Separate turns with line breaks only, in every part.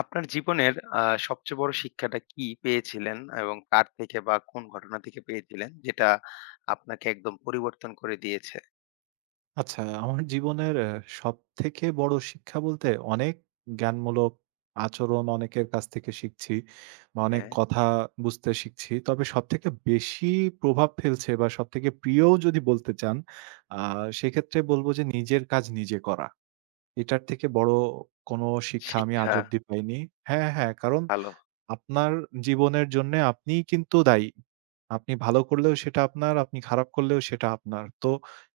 আপনার জীবনের সবচেয়ে বড় শিক্ষাটা কি পেয়েছিলেন? এবং কার থেকে বা কোন ঘটনা থেকে পেয়েছিলেন? যেটা আপনাকে একদম পরিবর্তন করে দিয়েছে?
আচ্ছা, আমার জীবনের সবথেকে বড় শিক্ষা বলতে অনেক জ্ঞানমূলক আচরণ অনেকের কাছ থেকে শিখছি বা অনেক
হ্যাঁ,
কথা বুঝতে শিখছি। তবে সবথেকে বেশি প্রভাব ফেলছে বা সবথেকে প্রিয় যদি বলতে চান, আ সেক্ষেত্রে বলব যে নিজের কাজ নিজে করা। এটার থেকে বড় কোনো শিক্ষা আমি আজ
শিক্ষা
অব্দি পাইনি। হ্যাঁ, হ্যাঁ, কারণ
ভালো।
আপনার জীবনের জন্যে আপনিই কিন্তু দায়ী। আপনি ভালো করলেও সেটা আপনার, আপনি খারাপ করলেও সেটা আপনার। তো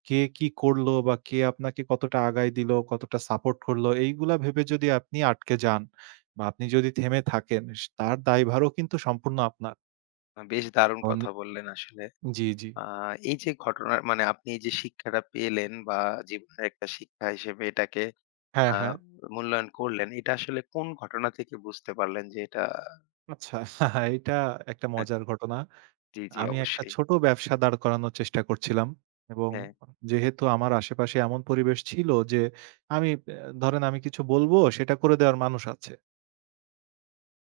কে কি করলো বা কে আপনাকে কতটা আগায় দিলো, কতটা সাপোর্ট করলো, এইগুলা ভেবে যদি আপনি আটকে যান বা আপনি যদি থেমে থাকেন, তার দায়ভারও কিন্তু সম্পূর্ণ আপনার।
বেশ দারুণ
অনি
কথা বললেন আসলে।
জি, জি।
আ এই যে ঘটনার মানে আপনি এই যে শিক্ষাটা পেলেন বা জীবনের একটা শিক্ষা হিসেবে এটাকে
হ্যাঁ,
আ
হ্যাঁ।
মূল্যায়ন করলেন, এটা আসলে কোন ঘটনা থেকে বুঝতে পারলেন যে এটা
আচ্ছা এইটা একটা
হ্যাঁ,
মজার ঘটনা।
জি, জি
আমি একটা
অবশ্যই।
ছোট ব্যবসা দাঁড় করানোর চেষ্টা করছিলাম এবং
হ্যাঁ,
যেহেতু আমার আশেপাশে এমন পরিবেশ ছিল যে আমি ধরেন আমি কিছু বলবো, সেটা করে দেওয়ার মানুষ আছে।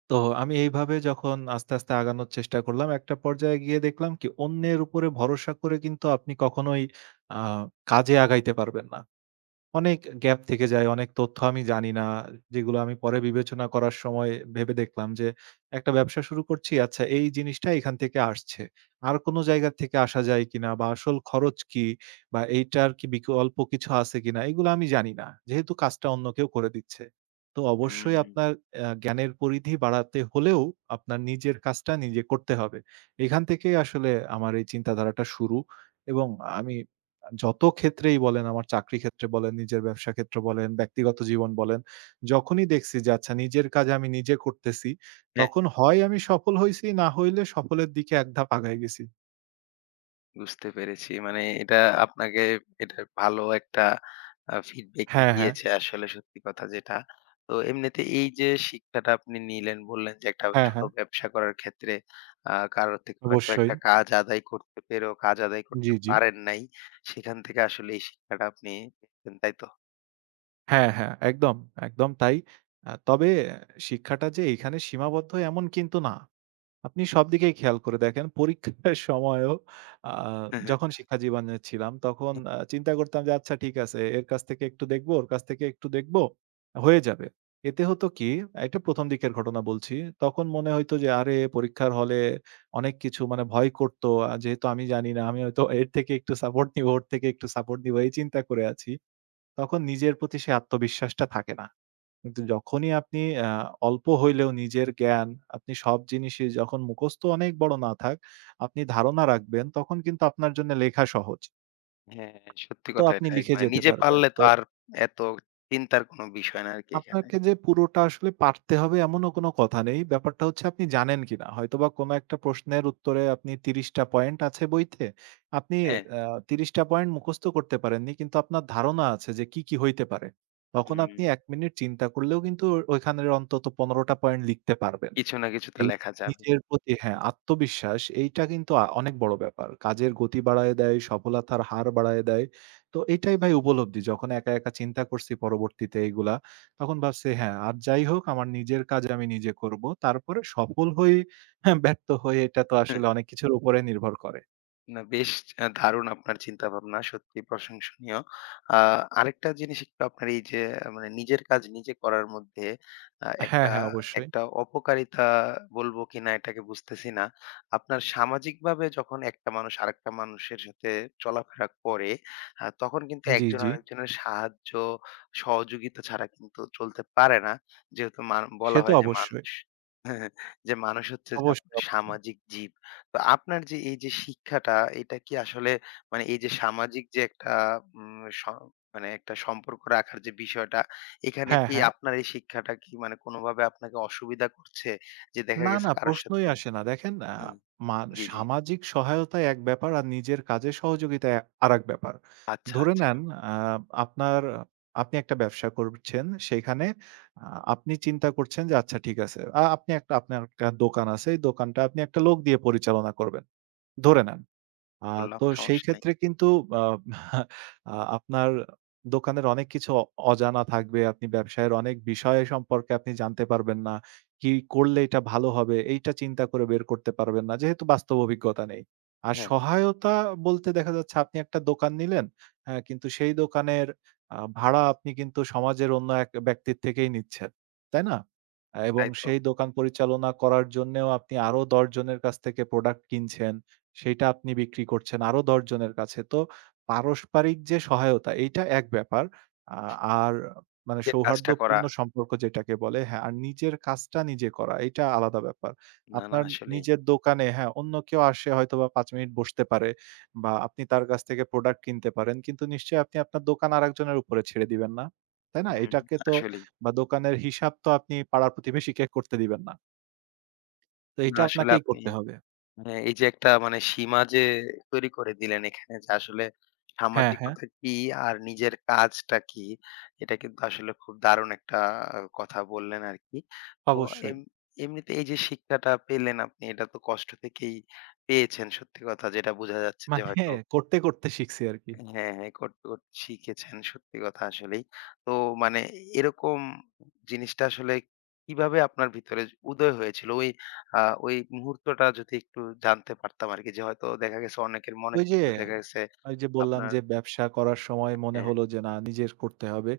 তো আমি এইভাবে যখন আস্তে, আস্তে আগানোর চেষ্টা করলাম, একটা পর্যায়ে গিয়ে দেখলাম কি অন্যের উপরে ভরসা করে কিন্তু আপনি কখনোই আ কাজে আগাইতে পারবেন না। অনেক গ্যাপ থেকে যায়। অনেক তথ্য আমি জানি না। যেগুলো আমি পরে বিবেচনা করার সময় ভেবে দেখলাম যে, একটা ব্যবসা শুরু করছি। আচ্ছা এই জিনিসটা এখান থেকে আসছে। আর কোন জায়গা থেকে আসা যায় কিনা বা আসল খরচ কি? বা এইটার কি বিকল্প কিছু আছে কিনা? এগুলো আমি জানি না। যেহেতু কাজটা অন্য কেউ করে দিচ্ছে। তো অবশ্যই
হুম।
আপনার জ্ঞানের পরিধি বাড়াতে হলেও আপনার নিজের কাজটা নিজে করতে হবে। এখান থেকেই আসলে আমার এই চিন্তাধারাটা শুরু এবং আমি যত ক্ষেত্রেই বলেন, আমার চাকরি ক্ষেত্রে বলেন, নিজের ব্যবসা ক্ষেত্র বলেন, ব্যক্তিগত জীবন বলেন, যখনই দেখছি যে আচ্ছা নিজের কাজ আমি নিজে করতেছি, তখন হয় আমি সফল হইছি, না হইলে সফলের দিকে এক ধাপ আগায় গেছি।
বুঝতে পেরেছি। মানে এটা আপনাকে এটা ভালো একটা ফিডব্যাকই
হ্যাঁ, হ্যাঁ।
দিয়েছে আসলে সত্যি কথা যেটা। তো এমনিতে এই যে শিক্ষাটা আপনি নিলেন বললেন যে একটা
হ্যাঁ,
ছোট
হ্যাঁ।
ব্যবসা করার ক্ষেত্রে কারো থেকে হয়তো
অবশ্যই।
একটা কাজ আদায় করতে পেরেও কাজ আদায়
জি,
করতে
জি।
পারেন নাই। সেখান থেকে আসলে এই শিক্ষাটা আপনি পেয়েছেন, তাই তো?
হ্যাঁ, হ্যাঁ। একদম, একদম তাই। তবে শিক্ষাটা যে এইখানে সীমাবদ্ধ এমন কিন্তু না। আপনি সবদিকেই খেয়াল করে দেখেন। পরীক্ষার সময়ও আ যখন শিক্ষাজীবনে ছিলাম তখন চিন্তা করতাম যে আচ্ছা ঠিক আছে এর কাছ থেকে একটু দেখব, ওর কাছ থেকে একটু দেখব, হয়ে যাবে। এতে হতো কি এটা ১ম দিকের ঘটনা বলছি। তখন মনে হইতো যে আরে পরীক্ষার হলে অনেক কিছু মানে ভয় করত। যেহেতু আমি জানি না আমি হয়তো এর থেকে একটু সাপোর্ট নিব, ওর থেকে একটু সাপোর্ট নিব এই চিন্তা করে আছি। তখন নিজের প্রতি সে আত্মবিশ্বাসটা থাকে না। কিন্তু যখনই আপনি আ অল্প হইলেও নিজের জ্ঞান, আপনি সব জিনিসই যখন মুখস্থ অনেক বড় না থাক, আপনি ধারণা রাখবেন, তখন কিন্তু আপনার জন্য লেখা সহজ।
হ্যাঁ, সত্যি
তো
কথা
আপনি
এটা। এক
লিখে
মানে
যেতে
নিজে
পারবেন।
পারলে তো
তো
আর এত চিন্তার কোনো বিষয় না আরকি এখানে।
আপনাকে যে পুরোটা আসলে পারতে হবে এমনও কোনো কথা নেই। ব্যাপারটা হচ্ছে আপনি জানেন কিনা? হয়তোবা কোনো একটা প্রশ্নের উত্তরে আপনি ৩০ টা পয়েন্ট আছে বইতে। আপনি
হ্যাঁ?
আ ৩০ টা পয়েন্ট মুখস্থ করতে পারেননি, কিন্তু আপনার ধারণা আছে যে কি, কি হইতে পারে। তখন
হুম,
আপনি ১ মিনিট চিন্তা করলেও কিন্তু ওইখানের অন্তত ১৫ টা পয়েন্ট লিখতে পারবেন।
কিছু না কিছু তো
এই
লেখা যাবে।
নিজের প্রতি হ্যাঁ, আত্মবিশ্বাস এইটা কিন্তু অনেক বড় ব্যাপার। কাজের গতি বাড়ায় দেয়, সফলতার হার বাড়ায় দেয়। তো এটাই ভাই উপলব্ধি। যখন একা, একা চিন্তা করছি পরবর্তীতে এইগুলা, তখন ভাবছি হ্যাঁ, আর যাই হোক আমার নিজের কাজ আমি নিজে করব। তারপরে সফল হই, হ্যাঁ, ব্যর্থ হই এটা তো আসলে অনেক কিছুর উপরে নির্ভর করে।
না বেশ দারুণ আপনার চিন্তাভাবনা। সত্যিই প্রশংসনীয়। আ আরেকটা জিনিস একটু আপনার এই যে আহ, মানে নিজের কাজ নিজে করার মধ্যে
হ্যাঁ,
একটা
হ্যাঁ, অবশ্যই।
একটা অপকারিতা বলব কিনা এটাকে বুঝতেছি না। আপনার সামাজিকভাবে যখন একটা মানুষ আরেকটা মানুষের সাথে চলাফেরা করে, তখন কিন্তু
জি,
একজন
জি।
আরেকজনের সাহায্য, সহযোগিতা ছাড়া কিন্তু চলতে পারে না। যেহেতু মান
সে
বলা
তো
হয় যে
অবশ্যই।
মানুষ যে মানুষ হচ্ছে যে
অবশ্যই,
আপনার
অবশ্যই।
সামাজিক জীব। তো আপনার যে এই যে শিক্ষাটা, এটা কি আসলে মানে এই যে সামাজিক যে একটা উম স মানে একটা সম্পর্ক রাখার যে বিষয়টা, এখানে
হ্যাঁ,
কি
হ্যাঁ।
আপনার এই শিক্ষাটা কি মানে কোনোভাবে আপনাকে অসুবিধা করছে? যে দেখা
না,
গেছে
না
কারো
প্রশ্নই
সাথে
আসে না। দেখেন আ
হুম,
মা
জি, জি।
সামাজিক সহায়তা এক ব্যাপার আর নিজের কাজে সহযোগিতা আরেক ব্যাপার।
আচ্ছা,
ধরে
আচ্ছা।
নেন আ আপনার আপনি একটা ব্যবসা করছেন সেইখানে আ আপনি চিন্তা করছেন যে আচ্ছা ঠিক আছে। আপনি একটা আপনার একটা দোকান আছে। এই দোকানটা আপনি একটা লোক দিয়ে পরিচালনা করবেন। ধরে নেন। আ
বললাম
তো সেই
সমস্যা নাই।
ক্ষেত্রে কিন্তু আ আ আপনার দোকানের অনেক কিছু অজানা থাকবে। আপনি ব্যবসায়ের অনেক বিষয় সম্পর্কে আপনি জানতে পারবেন না। কি করলে এটা ভালো হবে, এইটা চিন্তা করে বের করতে পারবেন না। যেহেতু বাস্তব অভিজ্ঞতা নেই। আর
হ্যাঁ,
সহায়তা বলতে দেখা যাচ্ছে আপনি একটা দোকান নিলেন, হ্যাঁ? কিন্তু সেই দোকানের ভাড়া আপনি কিন্তু সমাজের অন্য এক ব্যক্তির থেকেই নিচ্ছেন। তাই না? এবং
তাই তো।
সেই দোকান পরিচালনা করার জন্যেও আপনি আরো ১০ জনের কাছ থেকে প্রোডাক্ট কিনছেন। সেইটা আপনি বিক্রি করছেন আরো ১০ জনের কাছে। তো পারস্পরিক যে সহায়তা এইটা এক ব্যাপার। আ আর মানে
নিজের কাজটা করা।
সৌহার্দ্যপূর্ণ সম্পর্ক যেটাকে বলে হ্যাঁ, আর নিজের কাজটা নিজে করা এইটা আলাদা ব্যাপার।
না, না
আপনার
আসলেই।
নিজের দোকানে হ্যাঁ, অন্য কেউ আসে হয়তোবা ৫ মিনিট বসতে পারে বা আপনি তার কাছ থেকে প্রোডাক্ট কিনতে পারেন। কিন্তু নিশ্চয়ই আপনি আপনার দোকান আরেকজনের উপরে ছেড়ে দিবেন না। তাই না?
হুম,
এটাকে তো
আসলেই।
বা দোকানের হিসাব তো আপনি পাড়া প্রতিবেশীকে করতে দিবেন না। তো
না
এটা
আসলে
আপনাকেই
আপনি
করতে হবে।
হ্যাঁ, এই যে একটা মানে সীমা যে তৈরি করে দিলেন এখানে যে আসলে
হ্যাঁ, হ্যাঁ,
সামাজিকতা কি আর নিজের কাজটা কি এটা কিন্তু আসলে খুব দারুণ একটা কথা বললেন আর কি। তো
অবশ্যই।
এম এমনিতে এই যে শিক্ষাটা পেলেন আপনি এটা তো কষ্ট থেকেই পেয়েছেন সত্যি কথা যেটা বোঝা যাচ্ছে যে
মানে
হয়তো
করতে, করতে শিখছি আরকি।
হ্যাঁ, হ্যাঁ, করতে, করতে শিখেছেন সত্যি কথা আসলেই। তো মানে এরকম জিনিসটা আসলে কিভাবে আপনার ভিতরে উদয় হয়েছিল? ওই আ ওই মুহূর্তটা যদি একটু জানতে পারতাম আরকি যে হয়তো দেখা গেছে অনেকের মনে
ওই যে,
কিন্তু দেখা গেছে
ওই যে বললাম
আপনার
যে ব্যবসা করার সময় মনে
হ্যাঁ,
হলো যে না নিজের করতে হবে।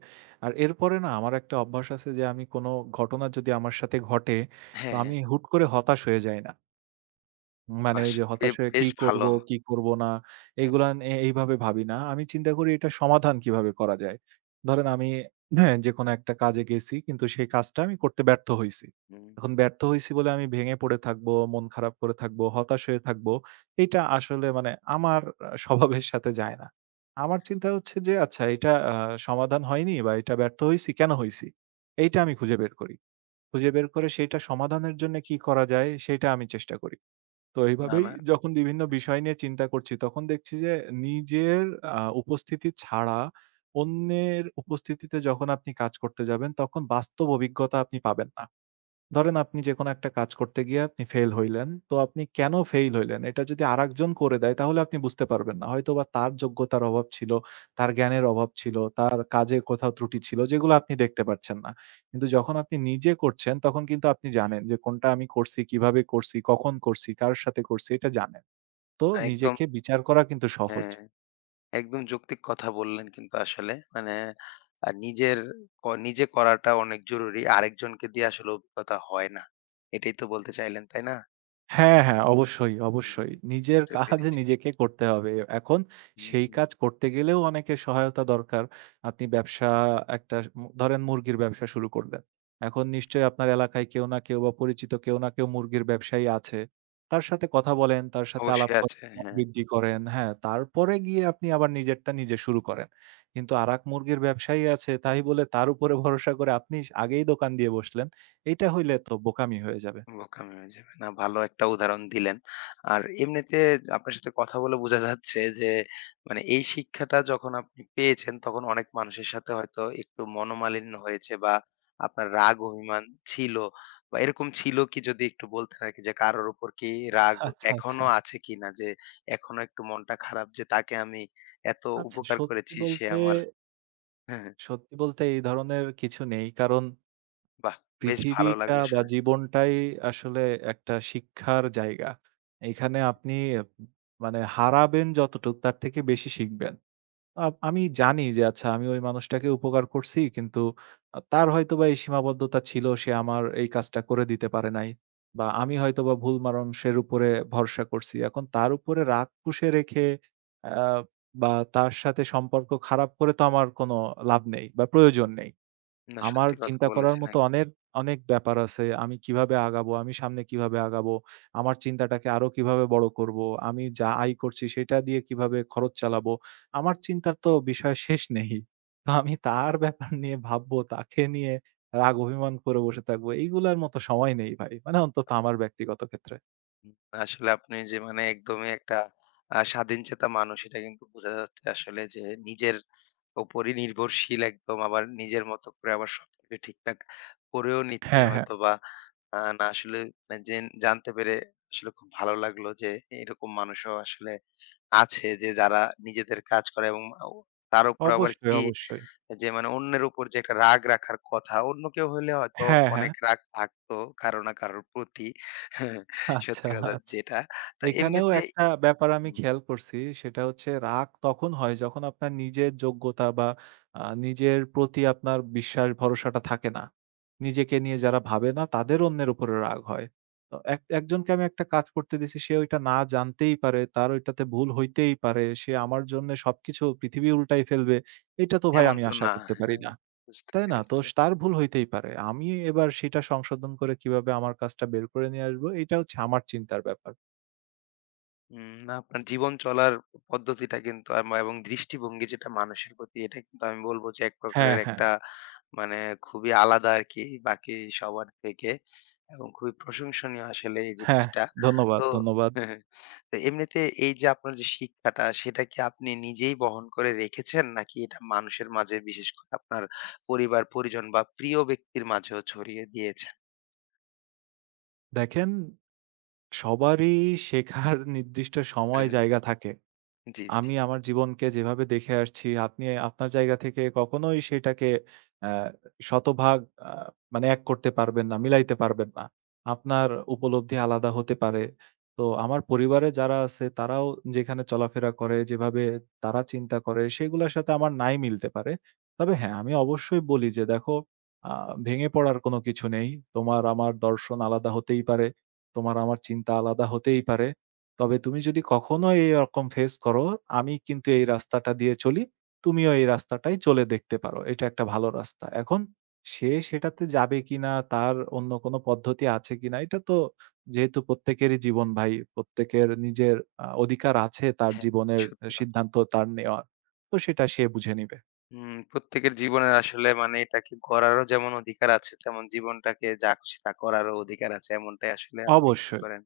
আর এরপরে না আমার একটা অভ্যাস আছে যে আমি কোনো ঘটনা যদি আমার সাথে ঘটে, তো
হ্যাঁ,
আমি হুট করে হতাশ হয়ে যাই না। মানে
বাহ!
ওই যে
বে
হতাশ হয়ে কি
বেশ
করব,
ভালো।
কি করব না
হ্যাঁ,
এগুলা এইভাবে ভাবি না। আমি চিন্তা করি এটার সমাধান কিভাবে করা যায়। ধরেন আমি হ্যাঁ, যেকোনো একটা কাজে গেছি কিন্তু সেই কাজটা আমি করতে ব্যর্থ হইছি।
হুম।
এখন ব্যর্থ হইছি বলে আমি ভেঙে পড়ে থাকবো, মন খারাপ করে থাকবো, হতাশ হয়ে থাকবো। এটা আসলে মানে আমার স্বভাবের সাথে যায় না। আমার চিন্তা হচ্ছে যে আচ্ছা এটা সমাধান হয়নি বা এটা ব্যর্থ হইছি, কেন হইছি? এইটা আমি খুঁজে বের করি। খুঁজে বের করে সেইটা সমাধানের জন্য কি করা যায় সেইটা আমি চেষ্টা করি। তো
না,
এইভাবেই
না
যখন বিভিন্ন বিষয় নিয়ে চিন্তা করছি, তখন দেখছি যে নিজের উপস্থিতি ছাড়া অন্যের উপস্থিতিতে যখন আপনি কাজ করতে যাবেন, তখন বাস্তব অভিজ্ঞতা আপনি পাবেন না। ধরেন আপনি যেকোনো একটা কাজ করতে গিয়ে আপনি ফেইল হইলেন। তো আপনি কেন ফেইল হইলেন? এটা যদি আরেকজন করে দেয় তাহলে আপনি বুঝতে পারবেন না। হয়তোবা তার যোগ্যতার অভাব ছিল, তার জ্ঞানের অভাব ছিল, তার কাজে কোথাও ত্রুটি ছিল যেগুলো আপনি দেখতে পাচ্ছেন না। কিন্তু যখন আপনি নিজে করছেন তখন কিন্তু আপনি জানেন যে কোনটা আমি করছি, কিভাবে করছি, কখন করছি, কার সাথে করছি এটা জানেন। তো
একদম
নিজেকে বিচার করা কিন্তু সহজ।
হ্যাঁ। একদম যৌক্তিক কথা বললেন কিন্তু আসলে। মানে নিজের নিজে করাটা অনেক জরুরি। আরেকজনকে দিয়ে আসলে অভিজ্ঞতা হয় না। এটাই তো বলতে চাইলেন, তাই না?
হ্যাঁ, হ্যাঁ, অবশ্যই, অবশ্যই।
হুম।
নিজের
বুঝতে
কাজ
পেরেছি।
নিজেকে করতে হবে। এখন
হুম,
সেই
হুম।
কাজ করতে গেলেও অনেকের সহায়তা দরকার। আপনি ব্যবসা একটা স ধরেন মুরগির ব্যবসা শুরু করলেন। এখন নিশ্চয়ই আপনার এলাকায় কেউ না কেউ বা পরিচিত কেউ না কেউ মুরগির ব্যবসায়ী আছে। তার সাথে কথা বলেন, তার সাথে আলাপ
অবশ্যই
করেন,
আছে,
দাম
হ্যাঁ।
বৃদ্ধি করেন, হ্যাঁ? তারপরে গিয়ে আপনি আবার নিজেরটা নিজে শুরু করেন। কিন্তু আরেক মুরগির ব্যবসায়ী আছে, তাই বলে তার উপরে ভরসা করে আপনি আগেই দোকান দিয়ে বসলেন। এইটা হইলে তো বোকামি হয়ে যাবে।
বোকামি হয়ে যাবে। না ভালো একটা উদাহরণ দিলেন। আর এমনিতে আপনার সাথে কথা বলে বোঝা যাচ্ছে যে মানে এই শিক্ষাটা যখন আপনি পেয়েছেন তখন অনেক মানুষের সাথে হয়তো একটু মনোমালিন্য হয়েছে বা আপনার রাগ অভিমান ছিল বা এরকম ছিল কি যদি একটু বলতেন আরকি যে কারোর উপর কি রাগ
আচ্ছা, আচ্ছা।
এখনো আছে কিনা? যে এখনো একটু মনটা খারাপ যে তাকে আমি এত
আচ্ছা,
উপকার করেছি সে আমার হ্যাঁ, হ্যাঁ,
সত্যি বলতে এই ধরনের কিছু নেই। কারণ
বাহ! বেশ ভালো
পৃথিবীটা
লাগলো
বা
শুনে।
জীবনটাই আসলে একটা শিক্ষার জায়গা। এখানে আপনি মানে হারাবেন যতটুক তার থেকে বেশি শিখবেন। আমি জানি যে আচ্ছা আমি ওই মানুষটাকে উপকার করছি কিন্তু তার হয়তোবা এই সীমাবদ্ধতা ছিল সে আমার এই কাজটা করে দিতে পারে নাই। বা আমি হয়তোবা ভুল মানুষের উপরে ভরসা করছি। এখন তার উপরে রাগ পুষে রেখে আ বা তার সাথে সম্পর্ক খারাপ করে তো আমার কোনো লাভ নেই বা প্রয়োজন নেই।
না
আমার
সত্যি কথা
চিন্তা করার
বলেছেন।
মতো অনেক, অনেক ব্যাপার আছে। আমি কিভাবে আগাবো, আমি সামনে কিভাবে আগাবো, আমার চিন্তাটাকে আরো কিভাবে বড় করব, আমি যা আয় করছি সেটা দিয়ে কিভাবে খরচ চালাবো। আমার চিন্তার তো বিষয় শেষ নেই। তো আমি তার ব্যাপার নিয়ে ভাববো, তাকে নিয়ে রাগ অভিমান করে বসে থাকবো। এইগুলার মতো সময় নেই ভাই। মানে অন্তত আমার ব্যক্তিগত ক্ষেত্রে।
আসলে আপনি যে মানে একদমই একটা স্বাধীনচেতা মানুষ এটা কিন্তু বোঝা যাচ্ছে আসলে যে নিজের উপরই নির্ভরশীল একদম আবার নিজের মতো করে আবার সবকিছু ঠিকঠাক করেও নিচ্ছেন
হ্যাঁ, হ্যাঁ।
হয়তোবা। না আসলে মানে জানতে পেরে আসলে খুব ভালো লাগলো যে এরকম মানুষও আসলে আছে যে যারা নিজেদের কাজ করে এবং আও তার উপর আবার
অবশ্যই,
কি
অবশ্যই।
যে মানে অন্যের উপর যে একটা রাগ রাখার কথা, অন্য কেউ হইলে হয়তো
হ্যাঁ, হ্যাঁ।
অনেক রাগ থাকতো কারো না কারোর প্রতি।
আচ্ছা,
সত্যি কথা
আচ্ছা।
যেটা। তো
এখানেও
এমনিতে
একটা ব্যাপার আমি
হুম,
খেয়াল করছি। সেটা হচ্ছে রাগ তখন হয় যখন আপনার নিজের যোগ্যতা বা নিজের প্রতি আপনার বিশ্বাস ভরসাটা থাকে না। নিজেকে নিয়ে যারা ভাবে না তাদের অন্যের উপরে রাগ হয়। তো এক একজনকে আমি একটা কাজ করতে দিছি সে ওইটা না জানতেই পারে, তার ওইটাতে ভুল হইতেই পারে। সে আমার জন্যে সবকিছু পৃথিবী উল্টায় ফেলবে। এটা তো ভাই
এমন
আমি
তো
আশা
না।
করতে পারি
হ্যাঁ,
না।
বুঝতে
তাই না? তো
পেরেছি।
তার ভুল হইতেই পারে। আমি এবার সেটা সংশোধন করে কিভাবে আমার কাজটা বের করে নিয়ে আসবো এটা হচ্ছে আমার চিন্তার ব্যাপার।
হুম, না আপনার জীবন চলার পদ্ধতিটা কিন্তু এবং দৃষ্টিভঙ্গি যেটা মানুষের প্রতি এটা কিন্তু আমি বলব যে এক
হ্যাঁ,
প্রকারের
হ্যাঁ।
একটা মানে খুবই আলাদা আরকি বাকি সবার থেকে এবং খুবই প্রশংসনীয় আসলে এই
হ্যাঁ,
জিনিসটা।
ধন্যবাদ,
তো
ধন্যবাদ।
হ্যাঁ, হ্যাঁ। তো এমনিতে এই যে আপনার যে শিক্ষাটা সেটা কি আপনি নিজেই বহন করে রেখেছেন? নাকি এটা মানুষের মাঝে বিশেষ করে আপনার পরিবার, পরিজন বা প্রিয় ব্যক্তির মাঝেও ছড়িয়ে দিয়েছেন?
দেখেন সবারই শেখার নির্দিষ্ট সময় জায়গা থাকে।
জি, জি।
আমি আমার জীবনকে যেভাবে দেখে আসছি, আপনি আপনার জায়গা থেকে কখনোই সেটাকে অ্যা শতভাগ আ মানে এক করতে পারবেন না, মিলাইতে পারবেন না। আপনার উপলব্ধি আলাদা হতে পারে। তো আমার পরিবারে যারা আছে তারাও যেখানে চলাফেরা করে, যেভাবে তারা চিন্তা করে সেগুলার সাথে আমার নাই মিলতে পারে। তবে হ্যাঁ, আমি অবশ্যই বলি যে, "দেখো আ ভেঙে পড়ার কোনো কিছু নেই। তোমার আমার দর্শন আলাদা হতেই পারে। তোমার আমার চিন্তা আলাদা হতেই পারে। তবে তুমি যদি কখনো এইরকম ফেস করো, আমি কিন্তু এই রাস্তাটা দিয়ে চলি। তুমিও এই রাস্তাটাই চলে দেখতে পারো। এটা একটা ভালো রাস্তা। এখন সে সেটাতে যাবে কিনা, তার অন্য কোনো পদ্ধতি আছে কিনা, এটা তো যেহেতু প্রত্যেকেরই জীবন ভাই, প্রত্যেকের নিজের অধিকার আছে তার
হ্যাঁ,
জীবনের
সত্যি কথা।
সিদ্ধান্ত তার নেওয়ার। তো সেটা সে বুঝে নিবে।
হুম, প্রত্যেকের জীবনের আসলে মানে এটাকে গড়ারও যেমন অধিকার আছে, তেমন জীবনটাকে যা খুশি তা করারও অধিকার আছে। এমনটাই আসলে আপনি মনে
অবশ্যই।
করেন।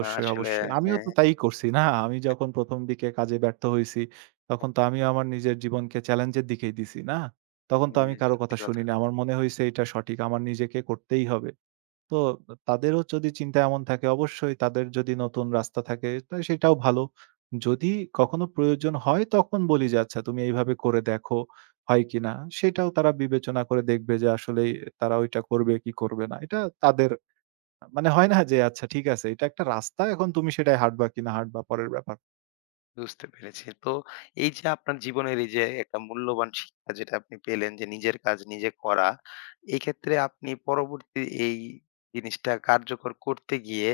না আসলে
অবশ্যই। আমিও তো
হ্যাঁ,
তাই করছি না? আমি যখন ১ম দিকে কাজে ব্যর্থ হইছি, তখন তো আমিও আমার নিজের জীবনকে চ্যালেঞ্জের দিকেই দিছি, না? তখন তো আমি
হ্যাঁ,
কারো
সত্যি
কথা
কথা।
শুনিনি। আমার মনে হইছে এটা সঠিক, আমার নিজেকে করতেই হবে। তো তাদেরও যদি চিন্তা এমন থাকে অবশ্যই তাদের যদি নতুন রাস্তা থাকে তা সেটাও ভালো। যদি কখনো প্রয়োজন হয় তখন বলি যে, "আচ্ছা তুমি এইভাবে করে দেখো হয় কিনা?" সেটাও তারা বিবেচনা করে দেখবে যে আসলেই তারা ওইটা করবে কি করবে না। এটা তাদের মানে হয় না যে আচ্ছা ঠিক আছে এটা একটা রাস্তা এখন তুমি সেটায় হাঁটবা কিনা হাঁটবা পরের ব্যাপার।
বুঝতে পেরেছি। তো এই যে আপনার জীবনের এই যে একটা মূল্যবান শিক্ষা যেটা আপনি পেলেন যে নিজের কাজ নিজে করা, এই ক্ষেত্রে আপনি পরবর্তী এই জিনিসটা কার্যকর করতে গিয়ে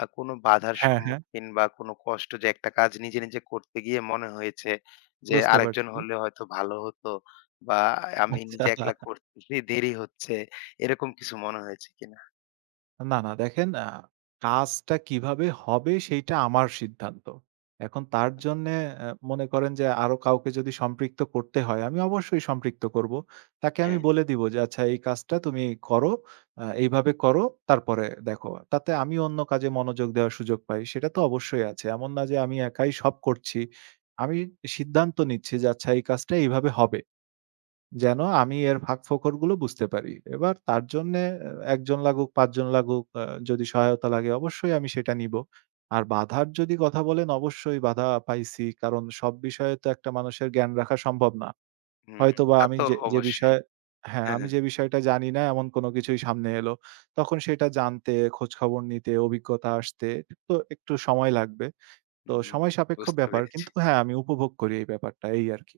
কোনো বাধার
হ্যাঁ, হ্যাঁ।
সম্মুখীন বা কোনো কষ্ট যে একটা কাজ নিজে, নিজে করতে গিয়ে মনে হয়েছে যে
বুঝতে
আরেকজন
পারছি।
হলে হয়তো ভালো হতো বা আমি
আচ্ছা।
নিজে একলা করতেছি দেরি হচ্ছে, এরকম কিছু মনে হয়েছে কিনা?
না, না দেখেন কাজটা কিভাবে হবে সেইটা আমার সিদ্ধান্ত। এখন তার জন্যে মনে করেন যে আরো কাউকে যদি সম্পৃক্ত করতে হয়, আমি অবশ্যই সম্পৃক্ত করব। তাকে আমি
হ্যাঁ,
বলে দিব যে, "আচ্ছা এই কাজটা তুমি করো, এইভাবে করো, তারপরে দেখো।" তাতে আমি অন্য কাজে মনোযোগ দেওয়ার সুযোগ পাই। সেটা তো অবশ্যই আছে। এমন না যে আমি একাই সব করছি। আমি সিদ্ধান্ত নিচ্ছি যে, "আচ্ছা এই কাজটা এইভাবে হবে।" যেন আমি এর ফাঁকফোকরগুলো বুঝতে পারি। এবার তার জন্যে ১ জন লাগুক, ৫ জন লাগুক, যদি সহায়তা লাগে অবশ্যই আমি সেটা নিব। আর বাধার যদি কথা বলেন অবশ্যই বাধা পাইছি। কারণ সব বিষয়ে তো একটা মানুষের জ্ঞান রাখা সম্ভব না।
হুম,
হয়তোবা
তা
আমি
তো
যে
অবশ্যই।
বিষয়ে হ্যাঁ,
হ্যাঁ,
আমি
হ্যাঁ,
যে বিষয়টা জানি না এমন কোনো কিছুই সামনে এলো। তখন সেটা জানতে, খোঁজখবর নিতে, অভিজ্ঞতা আসতে তো একটু সময় লাগবে। তো
হুম,
সময় সাপেক্ষ
বুঝতে
ব্যাপার।
পেরেছি।
কিন্তু হ্যাঁ, আমি উপভোগ করি এই ব্যাপারটা এই আরকি।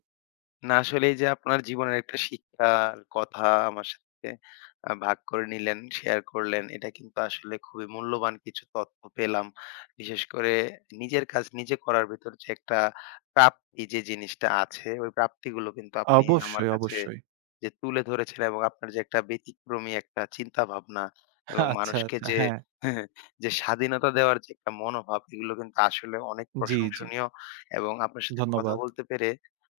না আসলে এই যে আপনার জীবনের একটা শিক্ষার কথা আমার সাথে আহ, ভাগ করে নিলেন শেয়ার করলেন এটা কিন্তু আসলে খুবই মূল্যবান কিছু তথ্য পেলাম বিশেষ করে নিজের কাজ নিজে করার ভিতর যে একটা প্রাপ্তি যে জিনিসটা আছে ওই প্রাপ্তিগুলো কিন্তু আপনি আমার
অবশ্যই,
কাছে
অবশ্যই।
যে তুলে ধরেছেন এবং আপনার যে একটা ব্যতিক্রমী একটা চিন্তা ভাবনা এবং
আচ্ছা,
মানুষকে
আচ্ছা।
যে
হ্যাঁ।
যে স্বাধীনতা দেওয়ার যে একটা মনোভাব এগুলো কিন্তু আসলে অনেক
জি, জি।
প্রশংসনীয় এবং আপনার সাথে কথা
ধন্যবাদ।
বলতে পেরে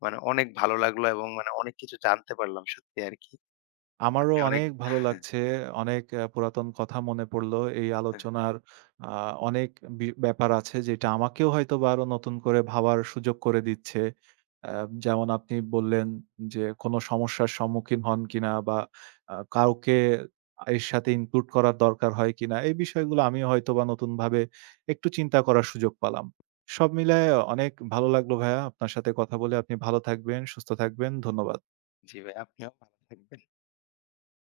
মানে অনেক ভালো লাগলো এবং মানে অনেক কিছু জানতে পারলাম সত্যি আর কি।
আমারও
আপনি অনেক
অনেক ভালো লাগছে। অনেক পুরাতন কথা মনে পড়লো। এই আলোচনার আ অনেক ব্যাপার আছে যেটা আমাকেও হয়তোবা আরো নতুন করে ভাবার সুযোগ করে দিচ্ছে। অ্যা যেমন আপনি বললেন যে, "কোনো সমস্যার সম্মুখীন হন কিনা বা কাউকে এর সাথে ইনক্লুড করার দরকার হয় কিনা?" এই বিষয়গুলো আমিও হয়তোবা নতুনভাবে একটু চিন্তা করার সুযোগ পালাম। সব মিলায়ে অনেক ভালো লাগলো ভাইয়া আপনার সাথে কথা বলে। আপনি ভালো থাকবেন, সুস্থ থাকবেন। ধন্যবাদ।
জি ভাই, আপনিও ভালো থাকবেন।